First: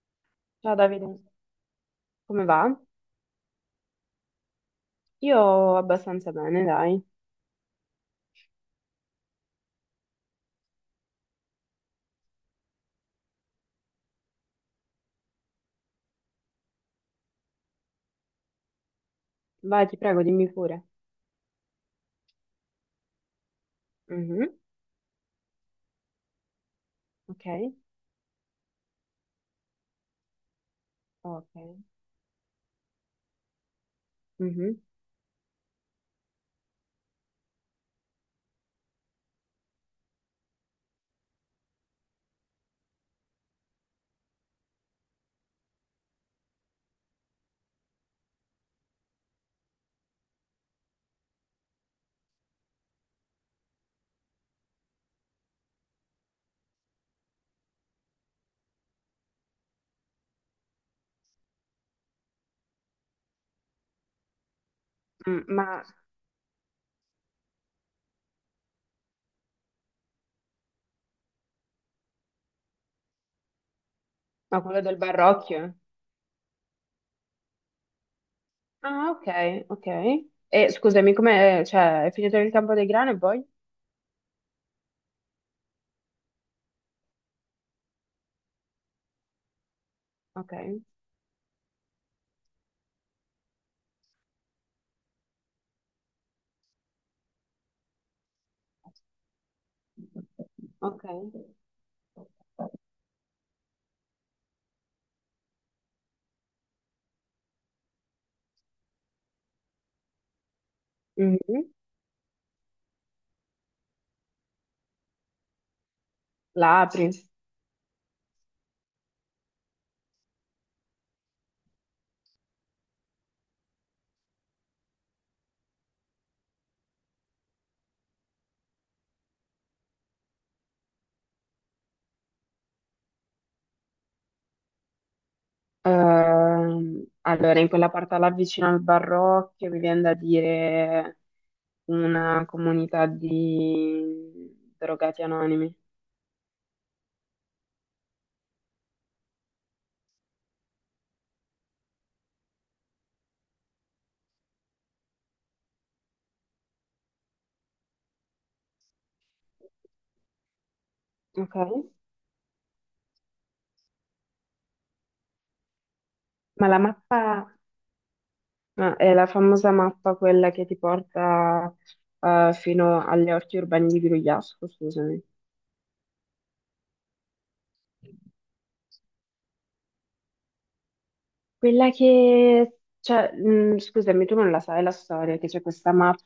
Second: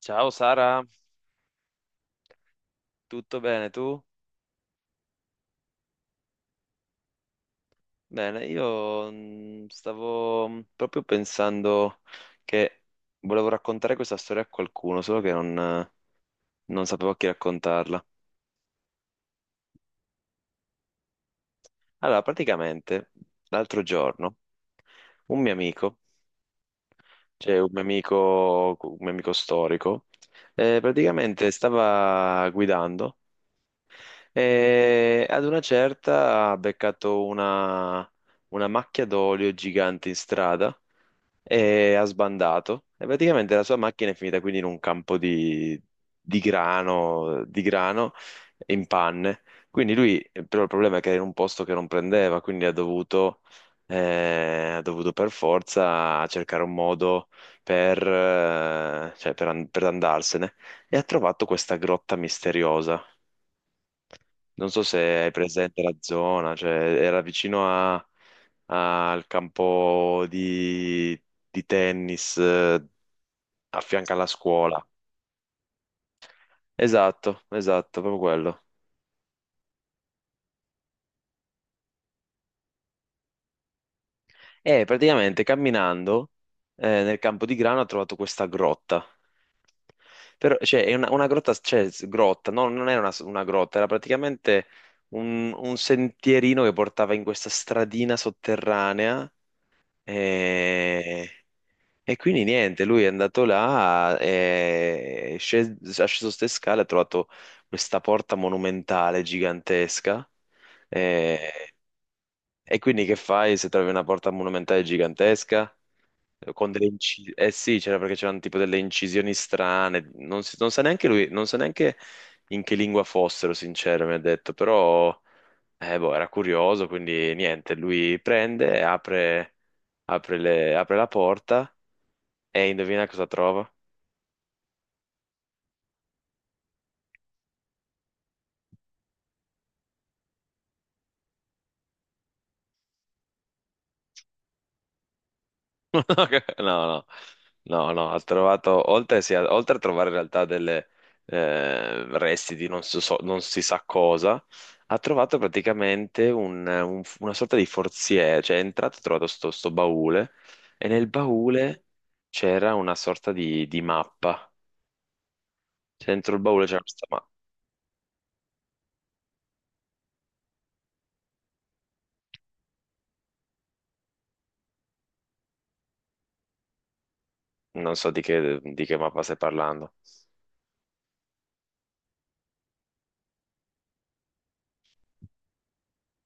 Ciao Ciao Sara, Davide, come va? tutto bene tu? Io abbastanza bene, dai. Bene, io stavo proprio pensando che volevo raccontare questa storia a qualcuno, solo che non, non sapevo a chi raccontarla. Vai, ti prego, dimmi pure. Allora, praticamente l'altro giorno Mhm. un mio amico, Ok, cioè un mio amico storico, praticamente ok. stava guidando Mhm. e ad una certa ha beccato una macchia d'olio gigante in strada e ha sbandato e praticamente la sua macchina è finita quindi in un campo di grano in panne. Quindi lui, però il problema è che era in un posto che non prendeva, quindi ha dovuto per forza cercare un modo per, cioè per andarsene e ha trovato questa grotta misteriosa, non so se hai Mm, presente la zona, cioè era vicino al campo di tennis, a fianco alla ma quello scuola. del Barrocchio? Esatto, esatto, proprio quello. Ah, ok, ok. E scusami, come, cioè, è finito il campo dei grani e poi? E praticamente camminando, nel campo di grano ho trovato questa grotta. Ok, Però, cioè, è una grotta, cioè, s- grotta, no, non era una grotta, era praticamente un sentierino che portava in questa stradina sotterranea. ok. E E quindi niente, lui è andato là, è sceso ste scale, ha trovato questa porta monumentale gigantesca. eh, Mhm. E quindi che fai se trovi una porta monumentale gigantesca? Con La delle apri. incisioni, eh sì, c'era perché c'erano tipo delle incisioni strane, non sa neanche lui, non sa neanche in che lingua fossero, sincero, mi ha detto, però boh, era curioso, quindi niente, lui prende, apre, apre la porta e indovina cosa trova? Allora, in quella parte là vicino al Barrocchio, mi viene da dire una comunità di drogati anonimi. No, no, no, no, ha trovato, oltre, sì, oltre a trovare in realtà delle resti di non, so- so- non si sa cosa, ha trovato praticamente una sorta di forziere, cioè è entrato e ha trovato sto baule e nel Ok. baule c'era una sorta di mappa. Cioè, dentro il baule Ma la c'era questa mappa, mappa, ma è la famosa mappa quella che ti porta fino agli orti urbani di Grugliasco, scusami. non so di di che mappa stai parlando. Quella che, cioè, scusami, tu non la sai la storia, che c'è questa mappa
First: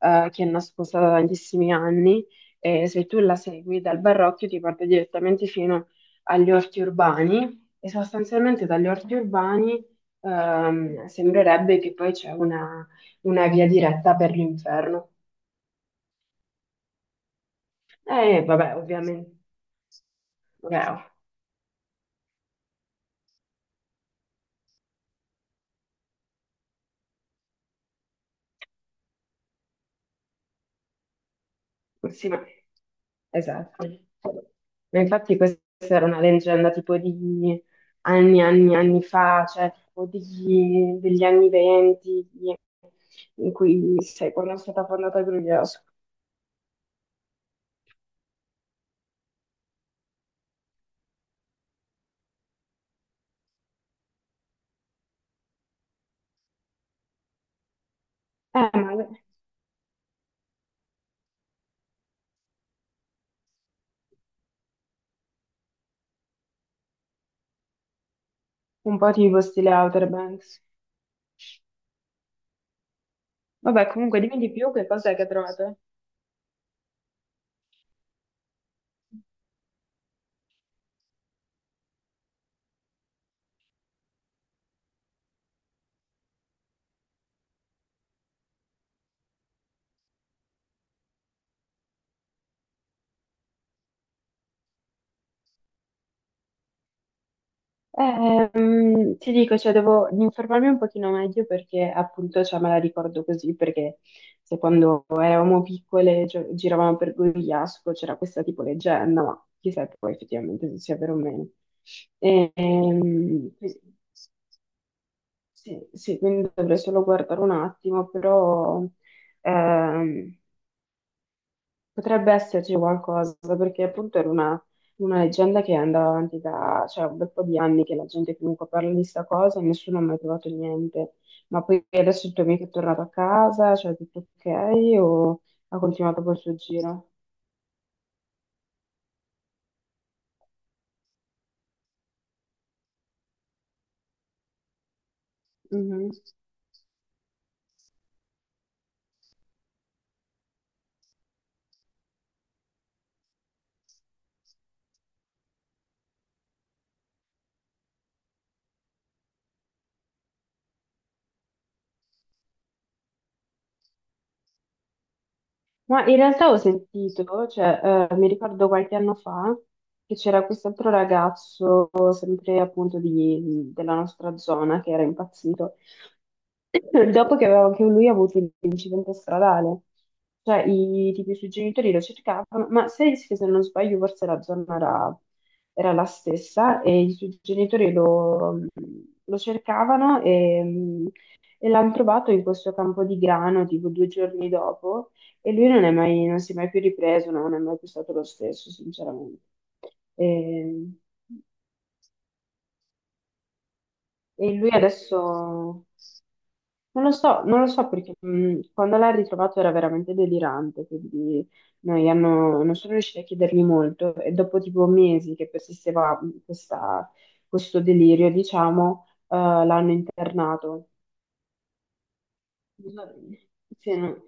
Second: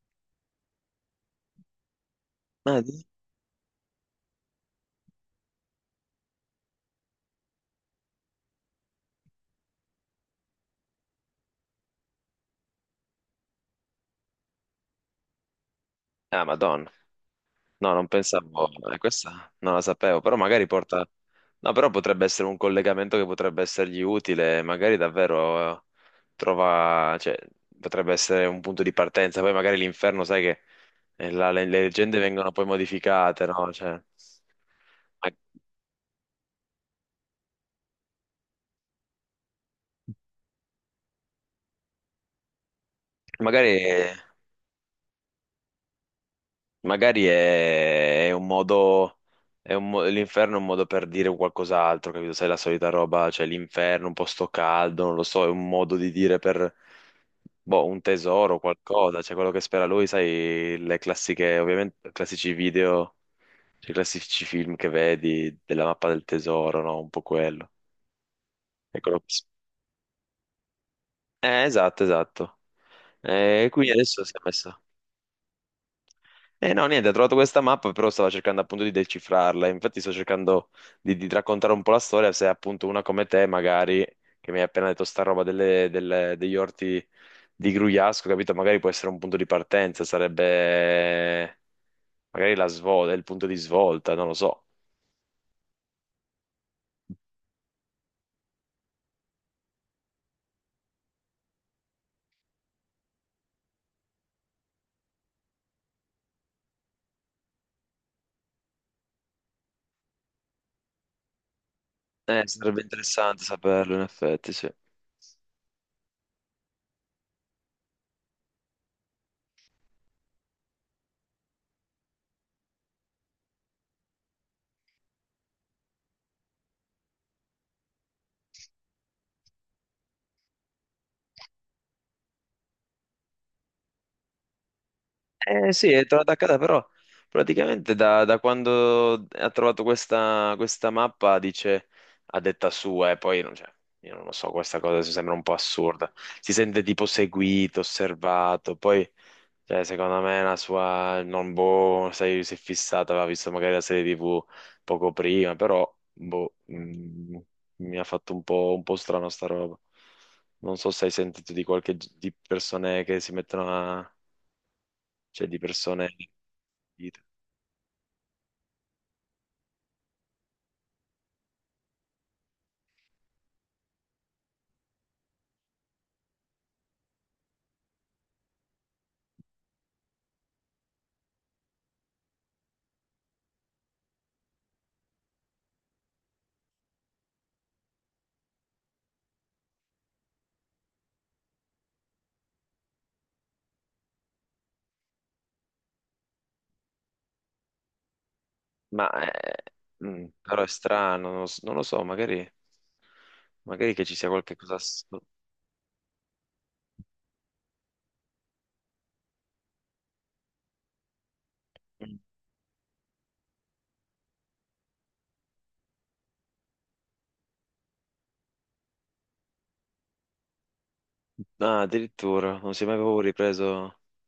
che è nascosta da tantissimi anni Ah, e di- se tu la segui dal Barocchio ti porta direttamente fino agli orti urbani e sostanzialmente dagli orti urbani sembrerebbe che poi c'è una via diretta per l'inferno. ah, Madonna. No, non pensavo, Vabbè, ovviamente. questa non la sapevo, però magari Vabbè, porta... No, però potrebbe essere un collegamento che potrebbe essergli utile, magari davvero, trova, cioè, potrebbe essere un punto di partenza, poi magari l'inferno, sai che, le oh, leggende sì, ma... vengono poi modificate, no? Esatto. Cioè, Ma ma- infatti questa era una leggenda tipo di anni fa, cioè tipo di- degli anni 20, di- in magari... cui, sai, quando è stata fondata Gruglioso. Magari è un modo, è l'inferno è un modo per dire qualcos'altro, capito? Sai, la solita roba, cioè l'inferno, un posto caldo, non lo so, è un modo di dire per, boh, un tesoro, Ma qualcosa, cioè quello che spera lui, sai, le classiche, ovviamente, classici video, cioè, i classici film che vedi della mappa del tesoro, no? Un po' quello. un È po' quello che tipo s- stile Outer Banks. Esatto, esatto. E Vabbè, quindi comunque adesso si dimmi è di più messo. che cosa è che trovate. Eh no, niente, ho trovato questa mappa, però stavo cercando appunto di decifrarla. Infatti sto cercando di raccontare un po' la storia, se appunto una come te, magari, che mi hai appena detto sta roba degli orti di Grugliasco, capito? Magari può essere un punto di partenza, sarebbe magari la svolta, il punto di svolta, non lo so. Ti dico, cioè, devo informarmi un pochino meglio perché appunto cioè, me la ricordo così, perché se quando eravamo piccole gio- giravamo per Gorigliasco c'era questa tipo leggenda, ma chissà poi effettivamente se sia vero o meno. Sarebbe interessante Quindi- saperlo, in effetti, sì. sì, sì, quindi dovrei solo guardare un attimo, però ehm, potrebbe esserci qualcosa, perché appunto era una leggenda che andava avanti da, cioè, un bel po' di anni che la gente comunque parla di sta cosa e nessuno ha mai trovato niente. Ma poi adesso il tuo amico è tornato a casa, cioè tutto ok, o Eh ha sì, è continuato tornato a col suo casa, però giro? praticamente da quando ha trovato questa mappa dice, a detta sua, e poi cioè, io non lo so, questa cosa mi sembra un po' Mhm. assurda. Si sente tipo seguito, osservato, poi cioè, secondo me la sua non boh, sai, si è fissata, aveva visto magari la serie TV poco prima, però boh, mi ha fatto un po' strano sta roba. Non so se hai sentito di qualche di persone che si mettono a... Cioè, di Ma persone. in realtà ho Dite. sentito, cioè, mi ricordo qualche anno fa che c'era quest'altro ragazzo, sempre appunto di- della nostra zona, che era impazzito, dopo che, aveva- che lui ha avuto l'incidente stradale. Cioè, i, tipo, i suoi genitori lo cercavano, ma se, se non sbaglio forse la zona era, era la stessa e i suoi genitori lo, lo cercavano e l'hanno trovato in questo campo di grano tipo due giorni dopo e lui non è mai- non si è mai più ripreso, no, non è mai più stato lo stesso, Ma sinceramente. eh, però è E, strano, non lo so, magari, magari che ci sia e qualche lui cosa. Adesso non lo so, non lo so perché quando l'ha ritrovato era veramente delirante, quindi noi Mm. hanno- non sono riusciti a chiedergli molto e dopo tipo mesi che persisteva questa- questo delirio, diciamo, l'hanno internato. Ah, addirittura, non si è Non mai so- proprio ripreso sì, no.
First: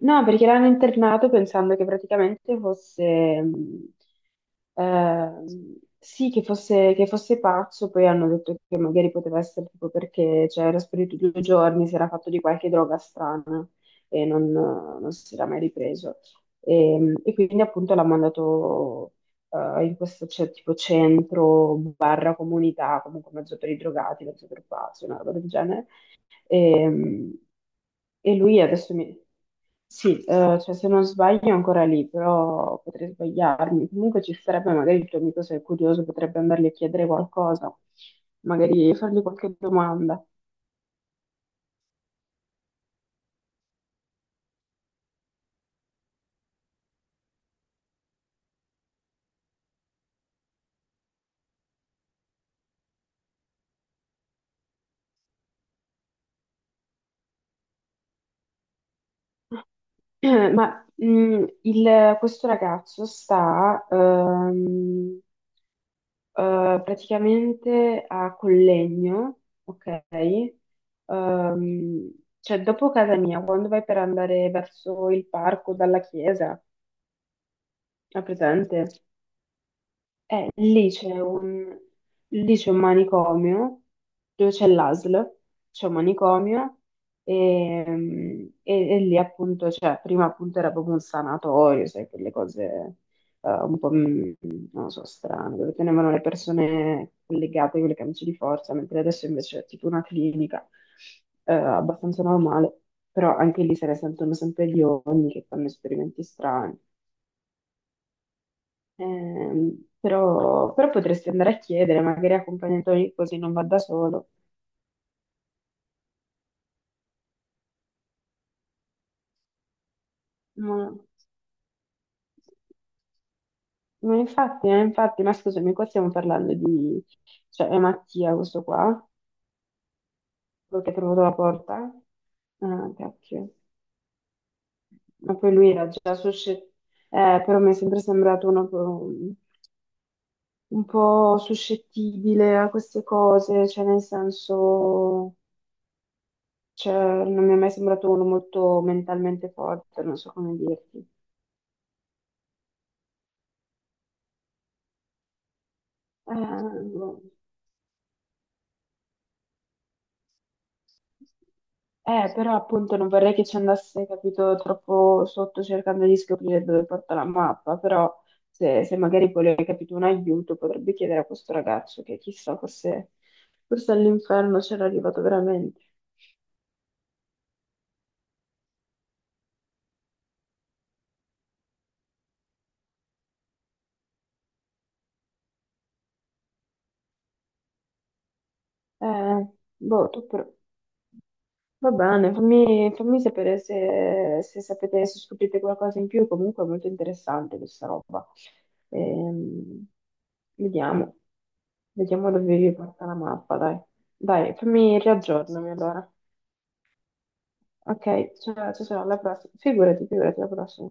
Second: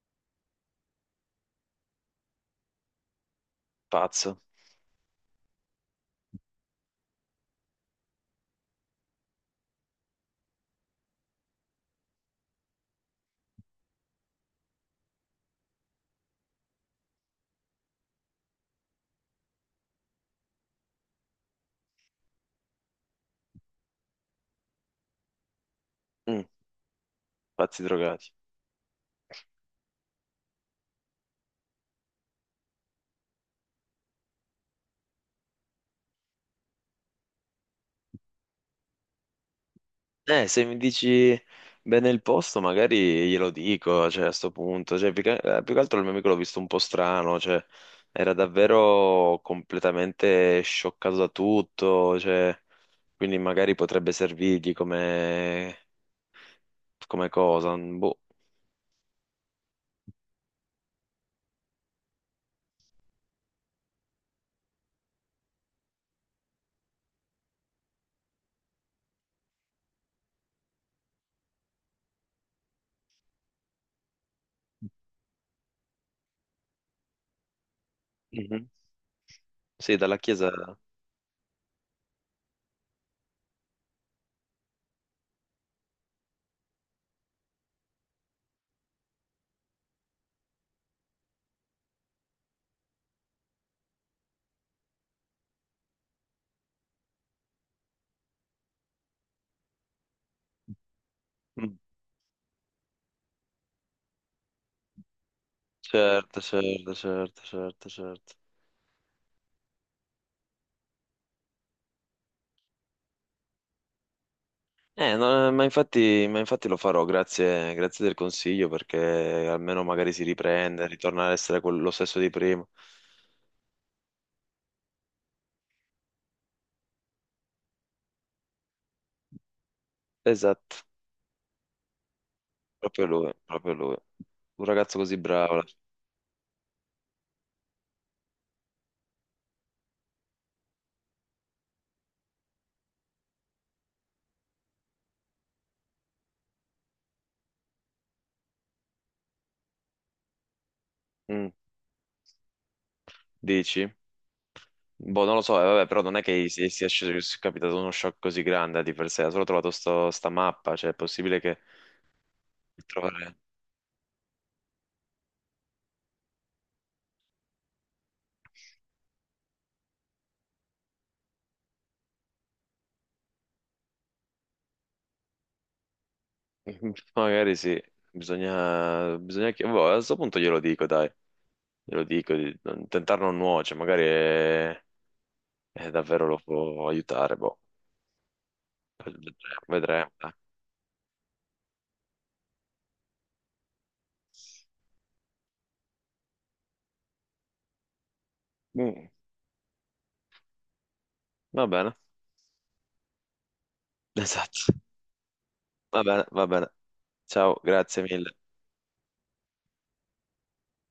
No, perché l'hanno internato pensando che praticamente fosse, pazzo. Sì, che fosse pazzo, poi hanno detto che magari poteva essere tipo perché cioè, era sparito due giorni, si era fatto di qualche droga strana e non, non si era mai ripreso. E quindi appunto l'ha mandato in questo c'è tipo centro, barra comunità, comunque mezzo per i drogati, mezzo per pazzi, una roba del genere. Mm, E, pazzi drogati. e lui adesso mi... cioè, se non sbaglio è ancora lì, però potrei sbagliarmi. Comunque ci sarebbe magari il tuo amico, se è curioso, potrebbe andargli a chiedere qualcosa, magari fargli qualche domanda. Se mi dici bene il posto, magari glielo dico, cioè, a sto punto. Cioè, più che altro il mio amico l'ho visto un po' strano, cioè, era davvero completamente scioccato da tutto, cioè, quindi magari potrebbe servirgli come, come cosa, boh. Ma il- questo ragazzo sta praticamente a Collegno, ok? Ehm, cioè, dopo casa mia, quando vai per andare verso il parco dalla chiesa, è Mhm. presente? Sì, dalla chiesa. Eh, lì c'è un, lì c'è un manicomio dove c'è l'ASL, c'è un manicomio e lì appunto, cioè, prima appunto era proprio un sanatorio, sai, quelle cose un po', mm, non lo so, strane, dove tenevano le persone legate con le camicie di forza, mentre adesso invece è tipo una clinica Mm. abbastanza normale, però anche lì se ne sentono sempre gli ogni che fanno esperimenti Certo, strani. certo, certo, certo, certo. Però, però potresti andare a chiedere, magari accompagnatori così non va da solo. No, ma infatti lo farò, grazie, grazie del consiglio, perché almeno magari si Ma, riprende, ritorna ad essere quello stesso di prima. ma infatti, infatti, ma scusami, qua stiamo parlando di... Cioè, è Mattia questo qua, quello Esatto, che ha trovato la porta. Ah, proprio lui, cacchio. proprio lui. Un ragazzo così Ma poi bravo. lui era già suscettibile, però mi è sempre sembrato uno un po' suscettibile a queste cose, cioè nel senso, cioè, non mi è mai sembrato uno molto mentalmente forte, non so come dirti. Mm, dici? Boh, non lo so, vabbè, però non è che si sia Eh, sceso, sia capitato uno shock così grande di per sé, ha solo trovato sta mappa, cioè è possibile che Però appunto non vorrei trovare... che ci andasse, capito, troppo sotto cercando di scoprire dove porta la mappa, però se, se magari vuole, capito, un aiuto potrebbe chiedere a questo ragazzo che chissà, forse, forse all'inferno c'era arrivato veramente. Magari sì, bisogna, bisogna che... boh, a questo punto glielo dico, dai, glielo dico, di non- tentare non nuoce, magari davvero lo può aiutare, boh, vedremo, Eh, boh, vedremo. tu Dai. però. Va bene, fammi, fammi sapere se, se sapete, se scoprite qualcosa in più, comunque è molto interessante questa roba. Mm, Ehm, Vediamo, va bene. vediamo dove vi porta la mappa, dai. Dai, Esatto, fammi riaggiornami va allora. bene, va bene. Ciao, grazie Ok, mille. ciao, ciao, ciao, alla prossima. Figurati, figurati, alla prossima.